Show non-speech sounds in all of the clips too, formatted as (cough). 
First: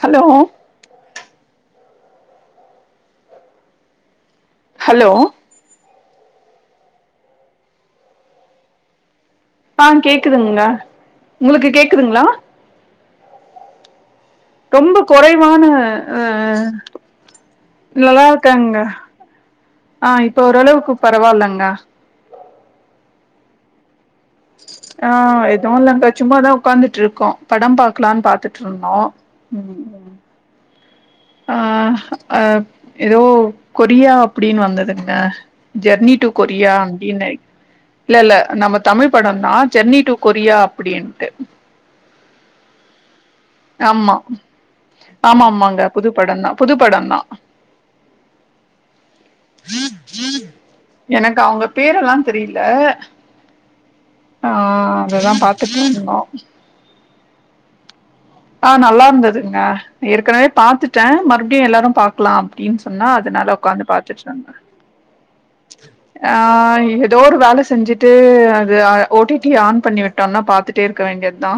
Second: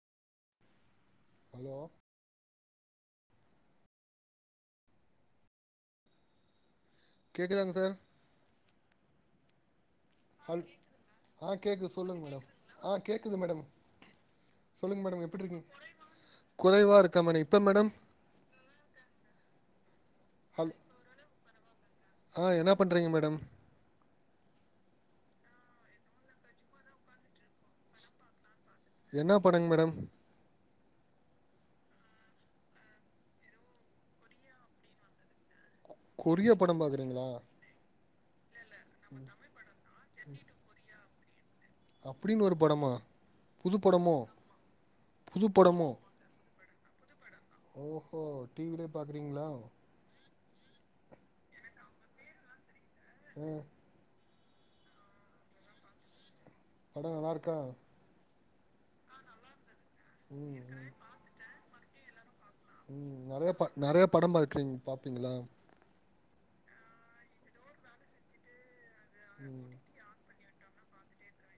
Hello hello hello கேக்குதாங் sir ஆ கேக் ஹல் ஆ கேக்குது சொல்லுங்க மேடம் ஆ கேடக்குது மேடம் ரொம்ப சொல்லுங்க மேடம் எப்டி குறைவான இருக்கீங்க அ குறைவா இருக்கா மேடம் இப்ப மேடம் நல்லா இருக்காங்க ஆ இப்ப ஹல் ஓரளவுக்கு பரவால்லங்க ஆ என்ன பண்றீங்க மேடம் ஆ எதுவு இல்லங்க சும்மாதா உட்காந்துட்ருக்கோ படம் பாக்கலான் பாத்துட் ருந்தோ என்ன படங்க மேடம் ம் ஆ அ எதோ கொரியா அப்புடின் வந்ததுங்க ஜெர்னி டு கொரிய கொரியா படம் பாக்குறீங்களா அப்டின்னாய் இல்ல இல்ல நம்ம தமிழ் படந்தா ஜெர்னி டு கொரியா அப்படின்ட்டு அப்புடின் ஒரு படமா புது ஆமா படமோ ஆமா புது ஆமாங்க படமோ புது படந்தா புது படந்தா ஓஹோ டிவிலே பாக்குறீங்களா எனக்கு அவங்க பேரெல்லா தெரியல ம் ஆ அதுதா பாத்துட்ருந்தோ பட நல்லார்க்கா ஆ நல்லா இருந்ததுங்க ஏற்கனவே ம் பாத்துட்டே மறுபடியு எல்லாரு பாக்கலா அப்படின் ம் சொன்னா ம் நெறைய அதனால ப உக்காந்து நெறைய படம் பாத்துட்ருந்த பாக்குறீங்க பாப்பீங்களா ஆ எதோர் வேல செஞ்சுட்டு அது ஓ டி டி ம் ஆன் பண்ணி விட் டன்னா பாத்துட்டே இருக்க வேண்டியதுதா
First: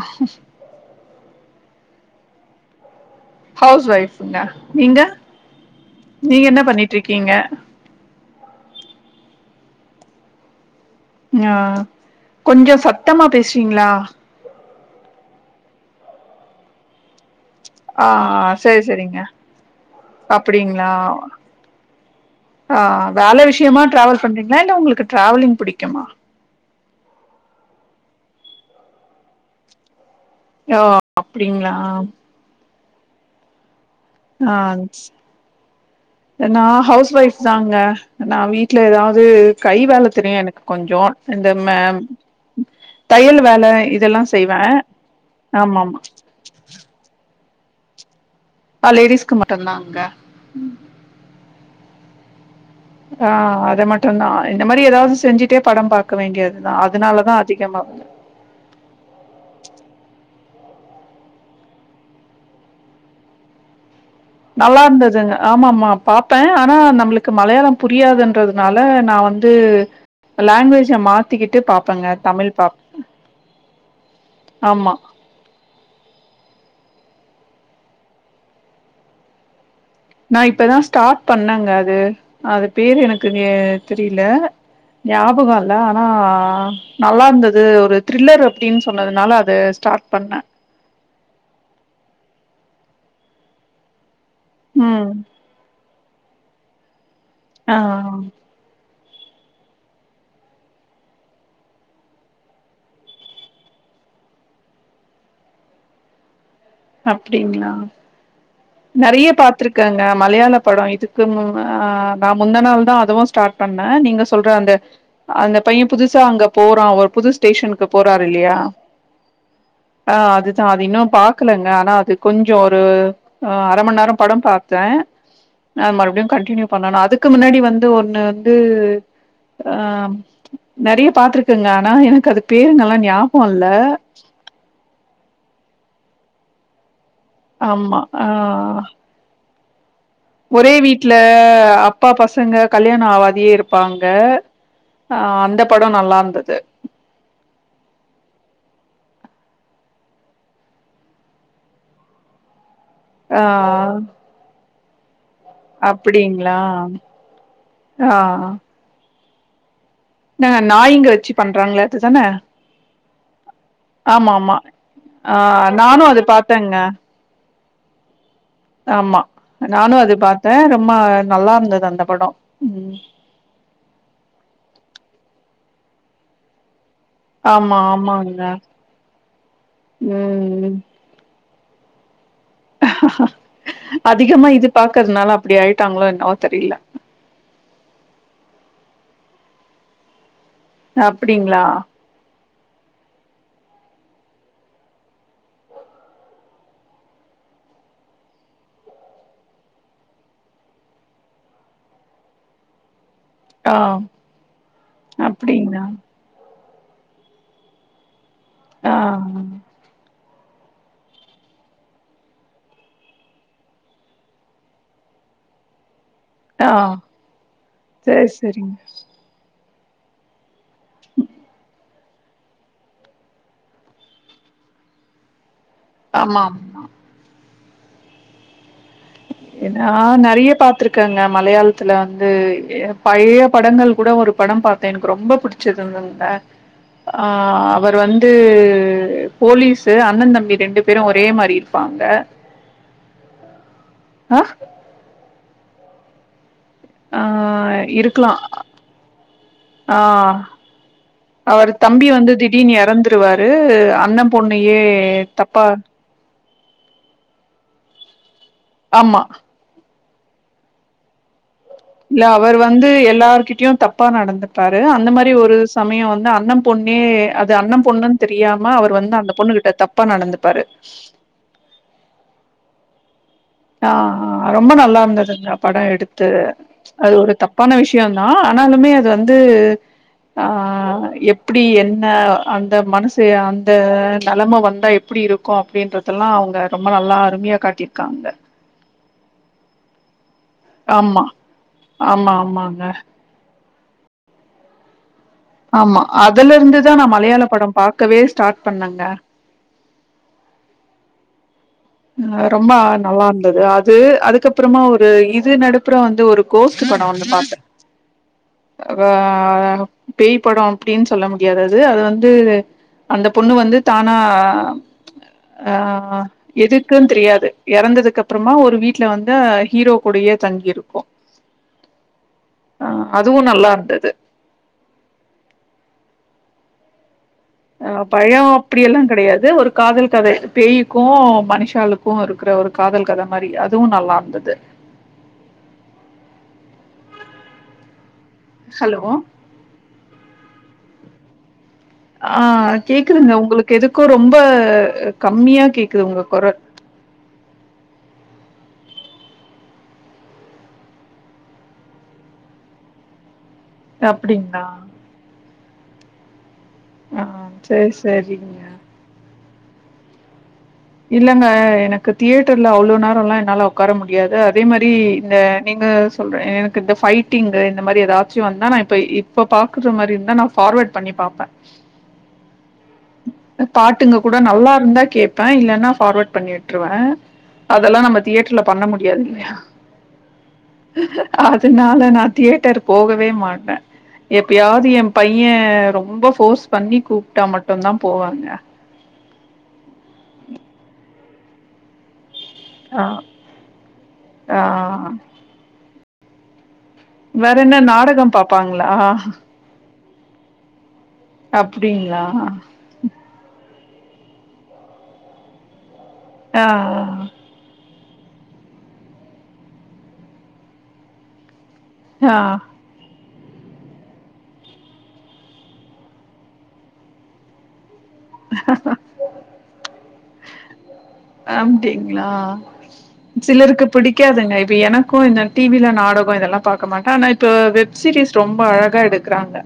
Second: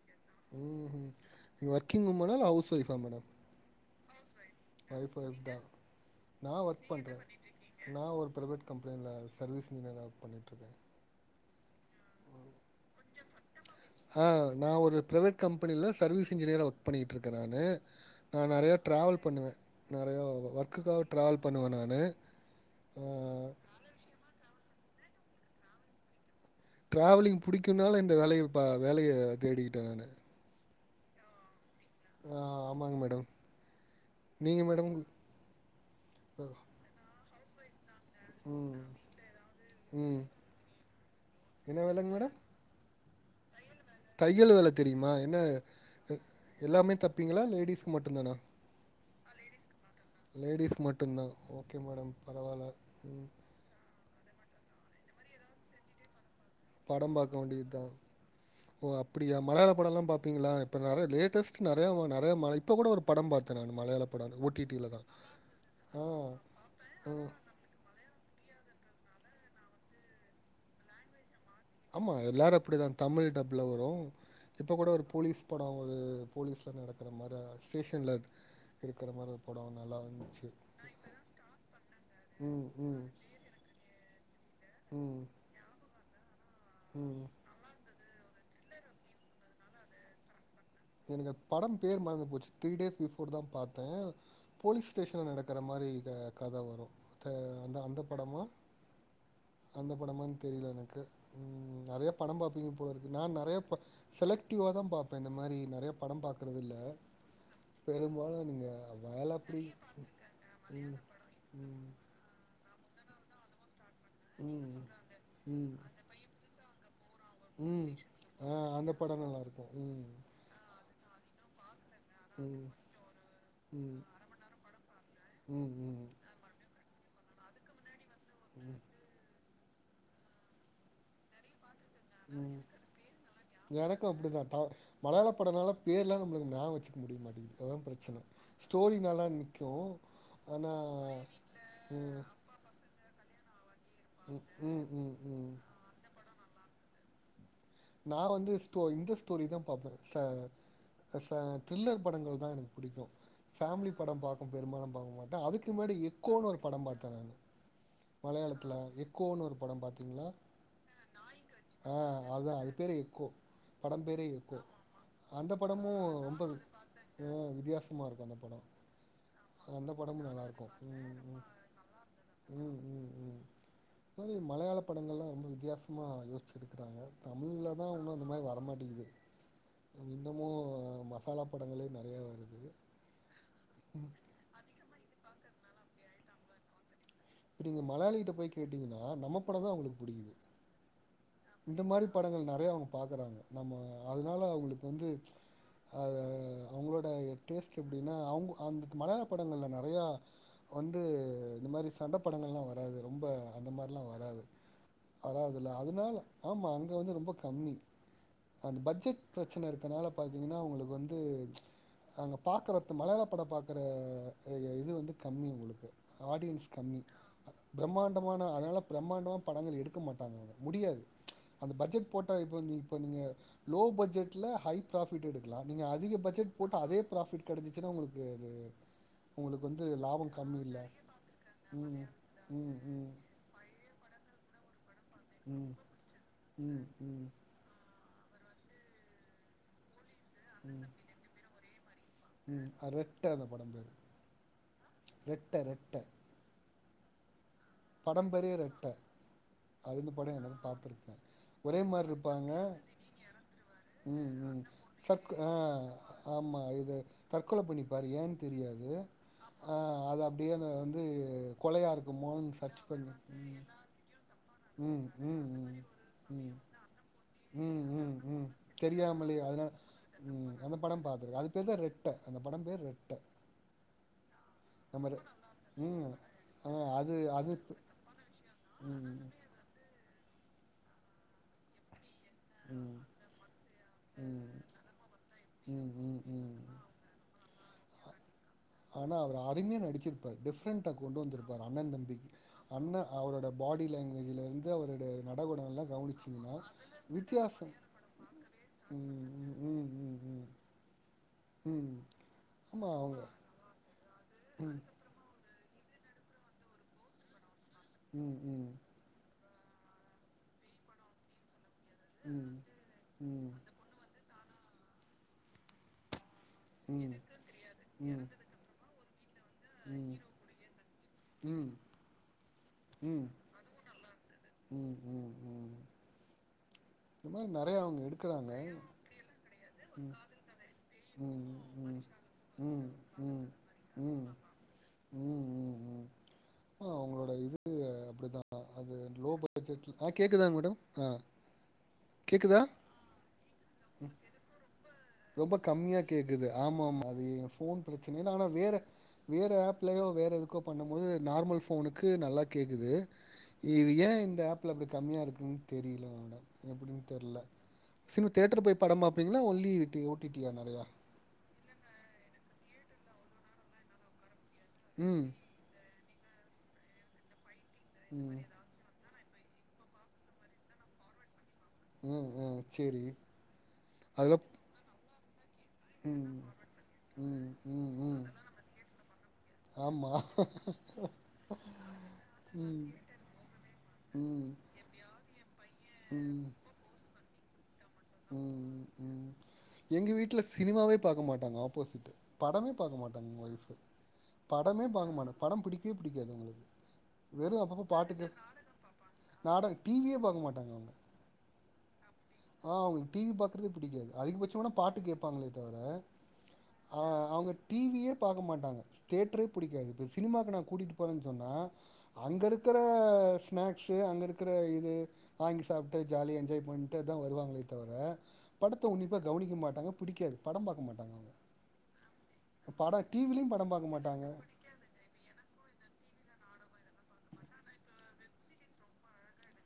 ம் ம் நீங்க ஒர்க்கிங் உமனா இல்ல ஹவுஸ் ஒய்ஃபா மேடம் ஹவுஸ் ஒய்ஃப்ங்க நீங்க ஒய்ஃப் ஒய்ஃப் தான் நீங்க நா என்ன ஒர்க் பண்றே பண்ணிட்றிக்கீங்க நா ஒரு பிரைவேட் கம்பெனில சர்வீஸ் இன்ஜினியரா ஒர்க் பண்ணிட்ருக்கே அ கொஞ்ச சத்தமா பேஸ்வீங்களா ஆ நா ஒரு பிரைவேட் கம்பெனில சர்விஸ் இன்ஜினியரா ஒர் க் பண்ணிட்டு இருக்கே நானு ஆ நா நறைய சரி சரிங்க டிராவல் பண்ணுவே நறைய அப்டிங்களா ஒர்க்குக்காக டிராவல் பண்ணுவே நானு ஆ வேலை விஷயமா டிராவல் பண்றீங்களா இல்ல உங்களுக்கு டிராவலிங் பிடிக்குமா ட்ராவலிங் பிடிக்கும்னால இந்த வேலைய பா வேலைய தேடிக்கிட்டேன் நானு யோ அப்படிங்களா ஆ ஆமாங்க மேடம் ஆ நீங்க மேடம் ச் நா ஹவுஸ் ஒய்ஃப் தாங்க நா வீட்ல ம் எதாவது கை வேலை ம் தெரியு எனக்கு கொஞ்சோ இந்த என்ன மேம் வேலைங்க மேடம் தையல் வேலை இதெல்லா தையல் செய்வே வேல தெரியுமா என்ன ஆமா ஆமா எல்லாமே தப்பீங்களா லேடிஸ்க்கு மட்டுந்தானா ஆ லேடிஸ்கு மட்டுந்தாங்க லேடீஸ்க் மட்டுந்தா ஓகே மேடம் பரவால்ல ம் ஆ அதை மட்டுந்தா இந்த மாதிரி எதாவது செஞ்சுட்டே படம் பா க்க வேண்டியதுதா படம் பாக்க அதுனாலதா அதிகமா வேண்டியதுதா. ஓ அப்படியா மலையாள படம்ல்லா பாப்பீங்களா இப்ப நறைய லேட்டஸ்ட் நறையா நறைய ம இப்ப கூட ஒரு படம் பாத்தே நானு மலையாள படம் நல்லா ஓடிடில தான். இருந்ததுங்க ஆமா ஆமா ஆ, பாப்பே ஆனா ஆ. நம்மளுக்கு மலையாளம் புரியாதுன்றதுனால நா வந்து லாங்குவேஜ மாத் திகிட்டு பா ஆமா எல்லாரும் அப்படிதா தமிழ் டப்புல வரு இப்ப கூட ஆமா ஒரு போலீஸ் படோ ஒரு போலீஸ்லா நடக்கிற மாரி ஸ்டேஷன்ல இருக்கிற மாரி ஒரு படோ நல்லா நா இருந்துச்சு. இப்பதா ஸ்டார்ட் பண்ணேங்க அது ம், அது பேரு ம், எனக்கு தெரியல ம், ஞாபகோ இல் ல ஆனா ம். நல்லா இருந்தது ஒரு த்ரில்லர் அப்படின்னு சொன்னதுனால அது ஸ்டார்ட் பண்ணே எனக்கு அது படம் பேர் மறந்து போச்சு த்ரீ டேஸ் பிஃபோர் தான் பாத்தே போலீஸ் ம் ஸ்டேஷன்ல நடக்க க்கற மாரி க கதை வரு ஆ அந்த அந்த படமா அந்த படமானு தெரியல எனக்கு ம் நறைய படம் பாப்பீங்க போல இருக்கு நான் நறைய செலக்டிவாதா பாப்பே இந்த மாரி நறைய படம் பாக்குறது இல்ல அப்டிங்களா பெரும்பாலு நீங்க நறைய வேல அப்டி பாத்திருக்காங்க மலையாள படோ இதுக்கும் ஆ ம் நா முந்த நாள் தா அதுவு ஸ்டார்ட் பண்ணே நீங்க சொல்ற அந்த ம் அந்த ம் பையன் புது சா அங்க போறான் ஒரு புது ஸ்டேஷனுக்கு ம் போறாரு ஆ இல்லையா அந்த படம் நல்லா இருக்கு ம் ஆ அது தா அது இன்னு பாக்கலங்க ஆனா அது கொஞ்சோ ம் ஒரு அ அரை மந்நேரோ படம் பாத்தே ம் அ ம் மறுபடியும் கண்டினியூ பண்ணணு அதுக்கு முன்னாடி வந்து ஒன்னு ந்து ஆ நறைய பாத்துருக் இருக்குங்க ஆனா எனக்கு அது ம் ம் பேருங்கல்லா ஞாபக இல்ல எனக்கு அப்டிதா தா மலையாள படனால பேர்லாம் நம்மளுக்கு ஞாபக வச்சுக்க முடிய மாட்டேங்கிது அதுதா ஆமா பிரச்சனை ஆ ஸ்டோரி நல்லா நிக் க்கு ஒரே வீட்ல அப்பா பசங்க கல்யாண ஆவாதியே இரு ப்பாங்க ம் ம் ம் ஆ ம் அந்த படோ நல்லா இருந்தது நா வந்து ஸ்டோ இந்த ஸ்டோரி தா பாப்பே ச சச தரில்லர் படங்கள் தா எனக்கு பிடிக்கு ஆ ஃபாமிலி படம் பாக்கும் பெரும்பாலும் பாக்க மாட்டே அதுக்கு முன்னாடி எக்கோன்னு அப்டிங்களா ஒரு படம் பாத்தே நானு ஆ மலையாளத்தில எக்கோன்னு ஒரு படம் பாத்தே கிங்ளா நா நாய்ங்க வச்சு பண்றாங்களே ஆ அதுதான அதா அது பேரே எக்கோ படம் பேரே ஆமா ஆமா எக்கோ ஆ அந்த படமு நானு அது ஒன்பது பாத்தேங்க ஆ வித்தியாசமா இருக்கு அந்த படோ ஆமா அந்த நானு அது படமு பாத்தே நல்லாருக்கு ரொம்ப ம் ம் நல்லா இருந்தது அந்த படோ ம் கேரி மலையாள படங்கள்லா ரொம்ப வித்தியாசமா யோஸ்ச்சு எடுக்குறாங்க தமிழ்ல ஆமா தா வுன்னு அந்த ஆமாங்க மாதிரி வரமாட்டிகுது இ இன்னமு ம் மா காலாப்படங்களே நெறையா வருது அதிகமா இது பாக்குறதுனால அப்டி ஆயிட்டாங்களோ என்னவோ தெரில இப்ப நீங்க மலையாளிகிட்ட போய் கேட்டிங்கனா நம்ம படம் தா அவுங்களுக்கு புடிக்குது அப்பிடிங்ளா இந்த மாரி படங்கள் நெறைய அவுங்க பாக்குறாங்க நம்ம அதுனால அவுங்களுக்கு வந்து அத அவுங்களோட டேஸ்ட் எப்டினா அவுங்க அந்த மலையாள படங்கள்ல நெறையா வந்து இந்த மாரி சண்ட படங்கள்லா வராது ரொம்ப அந்த ஆ மாரிலா வராது வராதுல அப்டிங்களா அதுனால ஆமா அங்க வந்து ரொம்ப கம்மி அந்த ஆ பட்ஜெட் பிரச்சன இருக் கனால பாத்தீங்கன்னா அவுங்களுக்கு வந்து அங்க பாக்குற இப்ப மலையாள பட பாக்குற இ இது வந்து கம்மி உங்களுக்கு ஆடியன்ஸ் ஆ கம்மி சேரி பிரம்மாண்டமான சேரிங்க அதுனால பிரம்மாண்டமா படங்கள் எடுக்க மாட்டாங்க அத முடியாது அந்த பட்ஜட் போட்டா இப்போ வந்து இப்ப நீங்க லோ பட்ஜட்ல ஹை ப்ராஃபிட் எடு லா நீங்க அதிக பட்ஜட் ஆமாம் போட்டு அதே ப்ராஃபிட் கெடச்சுனா ஒங்களுக்கு அது ஏ உங்களுக்கு வந்து நா லாபம் நெறைய கம்மி இல்ல பாத்துருக்கேங்க மலையாளத்துல ம் வந்து ம் எ ம் பழைய படங்கள் கூட ஒரு படம் பாத்தே எனக்கு ரொம்ப ம் புடுச்சதுதுங்த ம் அ ம் அவர் வந் து போலீஸு அண்ணந் தம்பி ரெண்டு பேரு ஒரே மாரி இருப்பாங்க ம் அ ரெட்ட அந்த படம் பேரு ஆ ரெட்ட ரெட்ட ஆ படம் இருக்கலா பேரே ரெட்ட அது ஆ அந்த படம் எனக் பாத்துருக்கே அவர் ஒரே தம்பி வந்து மார்ருப்பாங்க திடீர்னு எறந்துருவாரு அண்ண ம் ம் பொண்ணையே சக்கு ஆ தப்பா ஆமா இது தற்கொல பண்ணிப்பாரு ஏன் தெரியாது ஆமா ஆ அது அப்டியே அந்த வந்து கொலையா இல்ல இருக்குமோன் அவர் வந்து எல்லார்கிட்டயு தப்பா நடந்துப்பாரு ம் அந்த மாரி ம் ஒரு ம் சமயோ வந்து ம் அண்ண பொண்ணே அது அண்ண ம் ம் ம் பொண்ணுன் ம் தெரியாம அவரு வந்து அந்த தெரியாமலே பொண்ணு அதனால கிட்ட தப்பா ம் நடந்துப்பாரு அந்த படம் பாத்துருக்கே அது பேருதா ரெட் ட அந்த படம் பேர் ரெட்ட ஆ ஆ ரொம்ப நல்லா நம்ம ரெ இருந்ததுங்க படோ ம் எடுத்து அது ஒரு தப்பான விஷ்யோந் தா ஆனாலுமே ம் அது வந்து ஆ எப் எப்டி என்ன அந்த ம் மனசு அந்த ம் நெலம வந்தா எப்டி இருக்கு ம் அப்டின்றது ம் க்கல்லா ம் அவுங்க ம் ரொம்ப நல்லா அருமையா காட்டிருக்காங்க ஆனா அவரு அருமைய நடுச்சுருப்பாரு டிஃப்ரெண்டா கொண்டு ஆமா வந்துருப்பாரு அண்ணந் தம்பி ஆமா ஆமாங்க அண்ண அவரோட பாடி லாங்குவேஜ்லருந்து அவரோட நடகுடம்லா ஆமா அதுல கவனிச்சீங்கன்னா இருந்து தா நா மலையாள வித்தியாசம் படம் பாக்கவே ஸ்டார்ட் பண்ணங்க ம் ம் ம் ம் ம் அ ரொம்ப ஆமா அவங்க நல்லா இருந்தது அது அதுக்கப்பறமா ஒரு இது நடுப்புறோ வந்து ஒரு கோஸ்ட் படோ வந்து பாத்தே ம் ம் அ பேய் படோ அப்டின்னு சொல்ல முடியாது அது அது வந்து ம் அந்த ம் பொண்ணு ம் வந்து தானா அ ஆ ம் எதுக்குன் ம் தெரியாது எறந்ததுக்கு ம் அப்பறமா ஒரு வீட்டுல வந்து ஹீரோ கூடயே தங்கி இருக்கு அ ம் அதுவு நல்லா இருந்தது ம் ம் ம் இது மாரி நெறையா ஆ அவங்க பயோ எடுக்குறாங்க அப்டி எல்லா கெடையாது ஒரு காதல் ம் கதை பேய்க்கு ம் ம் மனுஷாளுக்கு இருக்குற ஒரு ம் காதல் கத ம் மாரி அதுவு நல்லா ம் இருந்தது ம் ம் ம் அவுங்களோட இது அப்டித்தா அது ஹலோ லோ பட் ட்ஜட் ஆ கேக்குதாங்க மேடம் ஆ ஆ கேக்குதா கேக்குதுங்க உங்களுக்கு எதுக்கோ ரொம்ப ரொம்ப கம்மியா கேக்குது ஆமா ஆமா அது எ ஃபோன் ப்ரச்சன இல்ல ஆனா வேற வேற ஆஃப்லயோ வேற எதுக்கோ பண்ணும் போது நார்மல் ஃபோனுக்கு நல்லா கேக்குது இது ஏ இந்த அப்டிங்களா ஆஃப்ல இப்டி கம்மியா இருக்குதுனு தெரியில மேடம் எப்டின்னு ஆ தெர்ல சேரி சினிமா சேரிங்க தேட்ருல போய் படம் பாப்பீங்களா only T O T T ஆ நெறையா இல்லங்க எனக்கு தியேட்டர்ல அவ்ளோ நேரல்லா என்னால உக் உக்கார முடியாது அதே மாரி ம் இந்த நீங்க சொல்ற எனக்கு இந்த ஃபைவ் டிங்கு இந்த மாரி ம் எதாச்சு வந்தா நா இப்ப இப்ப பாக்குற மாரி இருந்தா நா ஃபார்வேர்ட் பண்ணி பாப்பே ம் ம் சேரி பாட்டுங்க கூட அதுல நல்லா இருந்தா கேப்பே இல்லன் னா ம் ஃபார்வேர்ட் பண்ணி விட்ருவே ம் ம் அதல்லா நம்ம ம் தியேட்டர்ல பண்ண முடியாது இல்லயா ஆமா அதுனால நா தியேட்டர் ம் போகவே மாட்டே ம் எப்பையாவது எ பையே ரொம்ப ம் ஃபோர்ஸ் பண்ணி கூப்ட்டா மட்டுந்தா போவாங்க. ம் ம் எங்க வீட்ல சினிமாவே பாக்க மாட்டாங்க ஆப்போசிட்டு படமே பாக்க ஆ மாட்டாங்க எங்க ஒய்ஃபு ஆ படமே பாக்க மாட்டாங் படம் பிடிக்கவே பிடிக்காது அவுங்களுக்கு வெறு வேற என்ன அப்பப்ப பாட்டு நாடகம் கேட்டு பாப்பாங்களா? நாடக டிவியே பாக்க மாட்டாங்க அவுங்க அப்டிங்களா ஆ அவுங்க டிவி பாக்குறதே புடிக்காது அதிகபட்சமான பாட்டு கேப்பாங்களே தவுர ஆ அவுங்க டிவியே பாக்க மாட்டாங்க தேட்ரே புடிக்காது இப்போ சினிமாவுக்கு நா கூட்டிட்டு போறேன்னு சொன்னா ஆ அங்க இருக்க அ ஸ்நாக்ஸு அங்க இருக்குற இது வாங்கி சாப்ட்டு ஜாலியா என்ஜாய் பண்ணிட்டுதா வருவாங்க தே தவுர படத்த உண்ணிப்பா கவனிக்க மாட்டாங்க பிடிக்காது படம் பாக்க மாட்டாங்க அவுங்க அப்டிங்களா படம் சிலருக்கு பாக்க மாட்டாங்க புடிக்காதுங்க இப் இப்ப எனக்கு இந்த டிவில நாடகோ இதெல்லா பாக்க மாட்டே ஆனா இப்ப வெப் சீரீஸ் ரொம்ப அழகா எடுக்குறாங்க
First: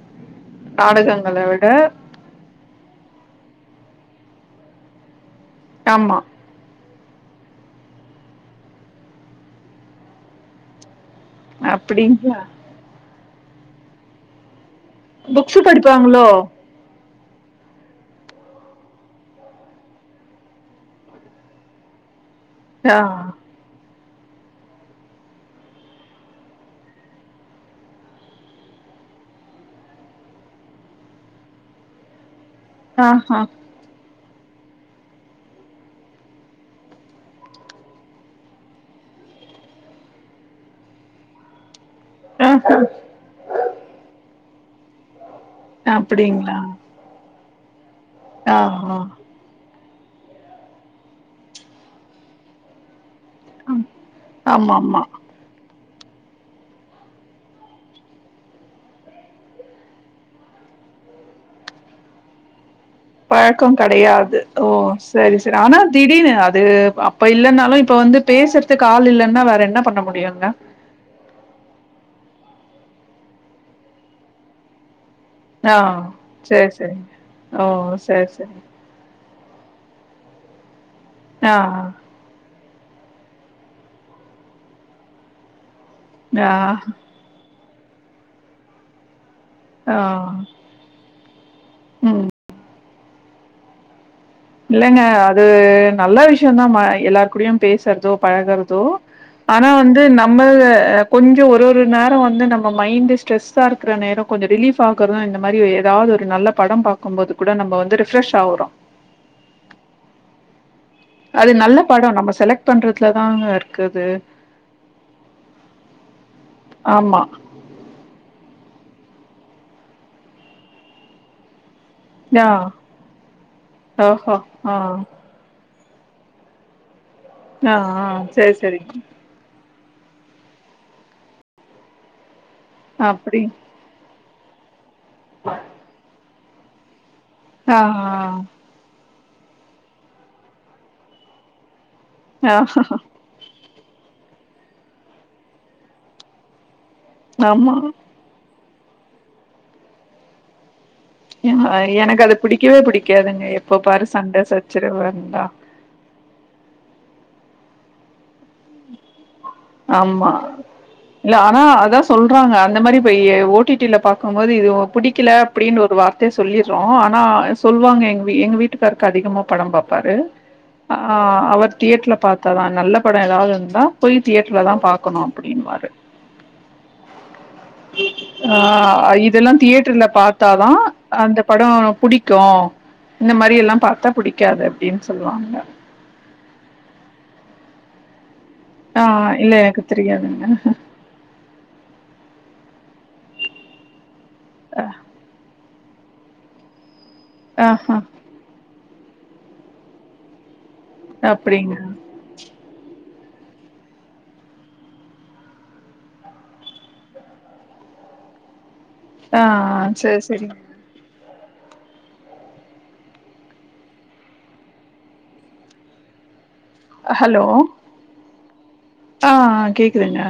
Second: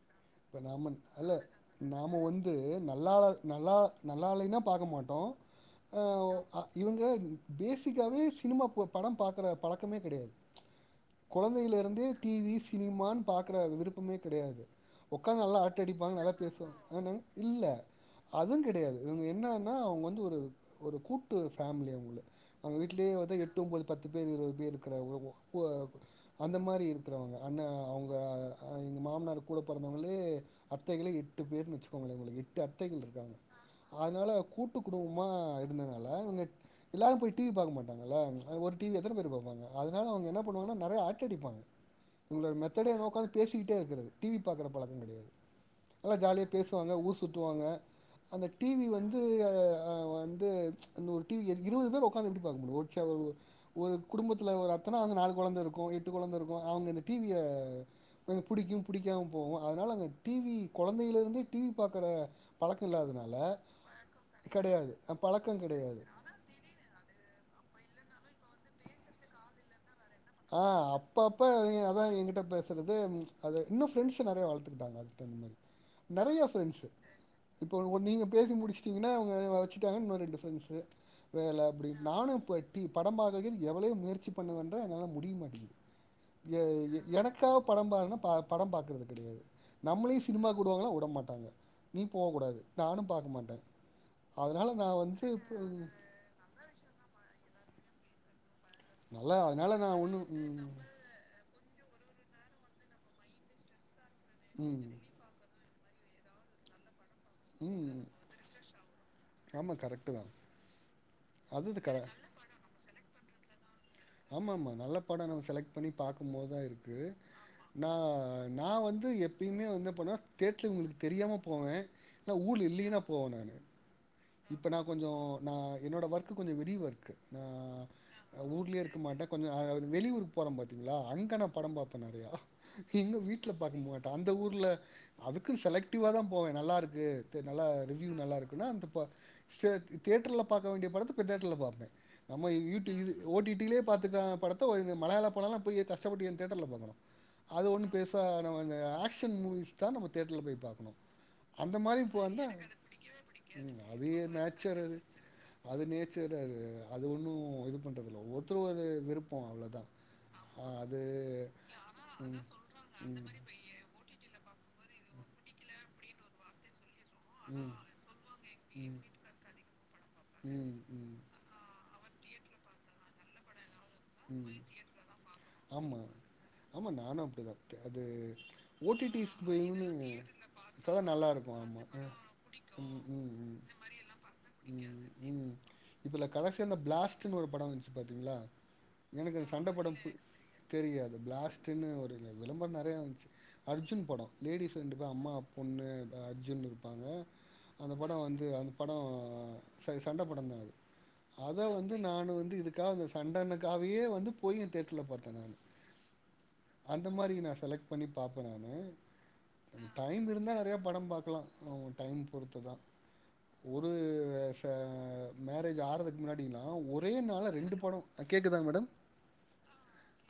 இப்ப நமக்கு அல்ல நாடகங்கள விட நாம வந்து ந்து நல்லாலாத நல்லா நல்லா இல்லைன்னா பாக்க மாட்டோ அ ஆமா ஆ இவுங்க பேசிக்காவே சினிமா போ படம் பாக்குற பழக்கமே கிடையாது குழந்தையிலருந்தே அப்டிங்களா டிவி சினிமான்னு பாக்குற விருப்பமே கிடையாது உக்காந்து புக்ஸு நல்லா அரட்ட அடிப்பாங்க படிப்பாங்களோ நல்லா பேசுவாங்க ஆனா இல்ல அதுவு கெடையாது இவுங்க என்னன்னா அவுங்க வந்து ஒரு ஒரு கூட்டு ஃபேமிலி அவுங்க வந்து அவுங்க ஆ வீட்லயே வந்து எட்டு ஒம்போது பத்து பேரு இருவது பேரு இருக்குறாங்க ஒ அ அந்த மாரி இருக்குறவுங்க அண்ணே அவுங்க எங்க மாமனார் கூட பொறந்தவுங்களே அத்தைகளே எட்டு பேர்னு வச்சுக்கோங்களே அவுங்களுக்கு எட்டு அத்தைகள் இருக்காங்க ஆஹா அதனால கூட்டு குடும்பமா இருந்தனால இவங்க எல்லாரு போய் டி வி பாக்க மாட்டாங்கல்ல ஒரு டி விய எத்தன பேரு பாப்பாங்க அதனால அவங்க என்ன பண்ணுவாங்கனா நெறைய அரட்டை அடிப்பாங்க இவங்ளோ ஆ மெத்தடே ஒக்காந்து பேசிக்கிட்டே இருக்கிறது டி வி பாக்கற பழக்கம் கெடையாது நல்லா ஜாலியா அப்டிங்களா பேசுவாங்க ஊர் சுத் சுத்துவாங்க அந்த ஆ டி வி ஆ வந்து து அ வந்து ஒரு டி விய இருவது பேர் ஒக்காந்து எப்டி பாக்க முடியு ஒரு சே ஒரு குடும்பத்துல ஒரு ஆமா அத்தனா ஆமா வந்து நாலு கொழந்த இருக்கு எட்டு கொழந்த இருக்கு அவங்க இந்த டி விய புடிக்கு புடிக்காம போவு அதனால அங்க டி வி கொழந்தைல இருந்தே டி வி பாக்குற பழக்க இல்லாதனா பழக்க கெடையாது ஓ செரி செரி பழக்கம் ஆனா கெடையாது திடீர்னு அது ப்ப இல்லனாலு இப்ப வந்து பேசுறதுக்கு ஆள் இல்லன்னா வேற என்ன பண்ண முடியு அங்க அ அப்பப்ப அதா என்கிட்ட பேசுறது அது இன்னு ஃப்ரெண்ட்ஸ் நெறைய வளத்துக்கிட்டாங்க அது அந்த மேரி ஆ நெறைய சரி ஃபிரெண்ட்ஸ் சரி ஓ இப்ப நீங்க சரி பேசி சரி முடிச்சு ச்சிங்னா அவங்க வச்சுட்டாங்க இன்னு ரெண்டு ஃப்ரெண்ட்ஸு ஆ வேல அப்டி நானு இப்ப டி படம் பாக்ககே நீங்க எவ்ளோ முயற்சி பண்ண வந்தே என்னால முடிய மாட்டிக்குது ஆ எ ஆ. எனக்கா படம் பாருன ப படம் பாக்றது கெடையாது ஆ நம்மளையு சினிமாக் வுடுவாங்களா வுட மாட்டாங்க நீ ம் போகக் கூடாது நானு பாக்க மாட்டே அதனால நா இல்லங்க வந்து அது இப்போ நல்ல விஷயம்தா எல்லார் கூடுயு பேசுறதோ பழகுற தோ நல்லா ஆனா அதனால நா வந்து ஒன்னு நம்ம கொஞ்ச ஒரு ஒரு நேர வந்து நம்ம மைண்டு ஸ்ட்ரெஸ்ஸா இருக்கிற நேரோ கொஞ்ச ரிலீப் ம் ஆகறதா இந்த மாரி ஏதாது ஒரு நல்ல படம் பாக்கும்போது கூட நம்ம ம் வந்து ம் ரிப்ரெஷ் ஆவுறோ ஆமா கரெக்ட்டுதா அது நல்ல பட நம்ம செலக்ட் பண்றதுலதாங்க இருக்குது ஆமாமா நல்ல பட நம்ம செலக்ட் பண்ணி பாக்கும்போதா இருக்கு ஆமா நா நா வந்து எப்பயுமே வந்து பனா தேட்ல உங்களுக்கு தெரியாம போவே நா ஆ ஊர் இல்லினா போவே நானு ஓஹோ இப்போ ஆ நா கொஞ்ச நா என்னோட ஒர்க்கு கொஞ்ச வெளி ஒர்க்கு நா ஆ ஆ சேரி ஊர்லயே சேரிங்க இருக்க மாட்டே கொஞ்ச வெளியூர்க்கு போற பாத்தீங்ளா அங்க நா படம் பாப்பே நெறையா இங்க அப்டி வீட்ல பாக்க மாட் அந்த ஊர்ல அதுக்கு செலக்டிவாதா போவே நல்லாருக்கு நல்லா ஆ ரிவ்யூ நல்லார்க்குனா அந்த செ தேட்ருல பாக்க வேண்டிய படத்த போய் தேட்ருல பாப்பே நம்ம ஆ ஆ யூடியூ இது ஓ டி டிலே பாத்துட்ட படத்த மலயாள படல்லா போய் கஷ்டப்பட்டு ஏ தேட்டர்ல பாக்கனு அது ஆமா ஒன்னு பேச இப்ப நம்ம இந்த ஆக்ஷன் மூவிஸ்தா நம்ம தேட்டர்ல போய் பாக்கணு எனக்கு அது புடிக்கவே புடிக்காதுங்க எப்போ ம் பாரு அது சண்ட நேச்சர் சச்சிர அது வந்தா அது நேச்சர் அது அது ஒன்னு இது பண்றதில்ல ஒருத்தரு ஒரு விருப்ப அவ்ளோ ஆமா இல்ல ஆனா அதா சொல்றாங்க அந்த மாரி போயி ஓ டி டில பாக்கும்போது இது ஓ புடிக்கல அப்டின் ஒரு வார்த்தய சொல்லிரு ஆனா ம் சொல்வாங்க எங்க எங்க வீட்டுக்காருக்கு அதிகமா படம் பாப்பாரு ம் ம் ஆ அவர் தியேட்ல பாத்தாதா நல்ல பட ஏதாது இருந்தா போய் ம் தியேட்டர்லதா பாக்கணு அப்படின்வாரு ஆமா ஆமா நானு அப்டிதா அது ஆ ஓ டி டி ஸ் இதெல்லா னு தியேட்டர்ல பாத்தாதா இப்பதா அந்த நல்லாருக்கு பட ஆமா ஆ புடிக்கு ம் ம் இந்த ம் மாரி எல்லா பாத்தா புடிக்காது அப்டின் சொல்லுவாங்க இதுல கடைசிய இந்த பிளாஸ்ட்ன்னு ஒரு படம் வந்துச்சு பாத்தீங்களா ஆ எனக்கு அந்த இல்ல சண்ட படம் தெரியாதுங்க தெரியாது பிளாஸ்ட் தின்னு ஒரு விளம்பரம் நெறைய வந்துச்சு அர்ஜுன் படம் லேடி பிரண்டுக்கு அம்மா பொண்ணு அர்ஜுன் இருப்பாங்க அந்த ஆஹா படம் வந்து படம் ச சண்ட படந்தான் அது அத அப்டிங்க வந்து நான் வந்து இதுக்காக சண்டன்னு (unintelligible) வந்து (unintelligible) தேட்ருல பார்த்தேன் நானு அந்த மாதிரி நான் செலக்ட் பண்ணி பார்ப்பேன் நானு ஆ சேரி டைம் சேரிங்க இருந்தா நெறைய படம் பார்க்கலாம் அவங்க டைம் பொறுத்து தான் ஒரு ச மேரேஜ் ஆறதுக்கு முன்னாடில்லா ஒரே ஹலோ நாள்ல ரெண்டு படம் கேக்குதா மேடம் ஆ ஆ கேக்குதுங்க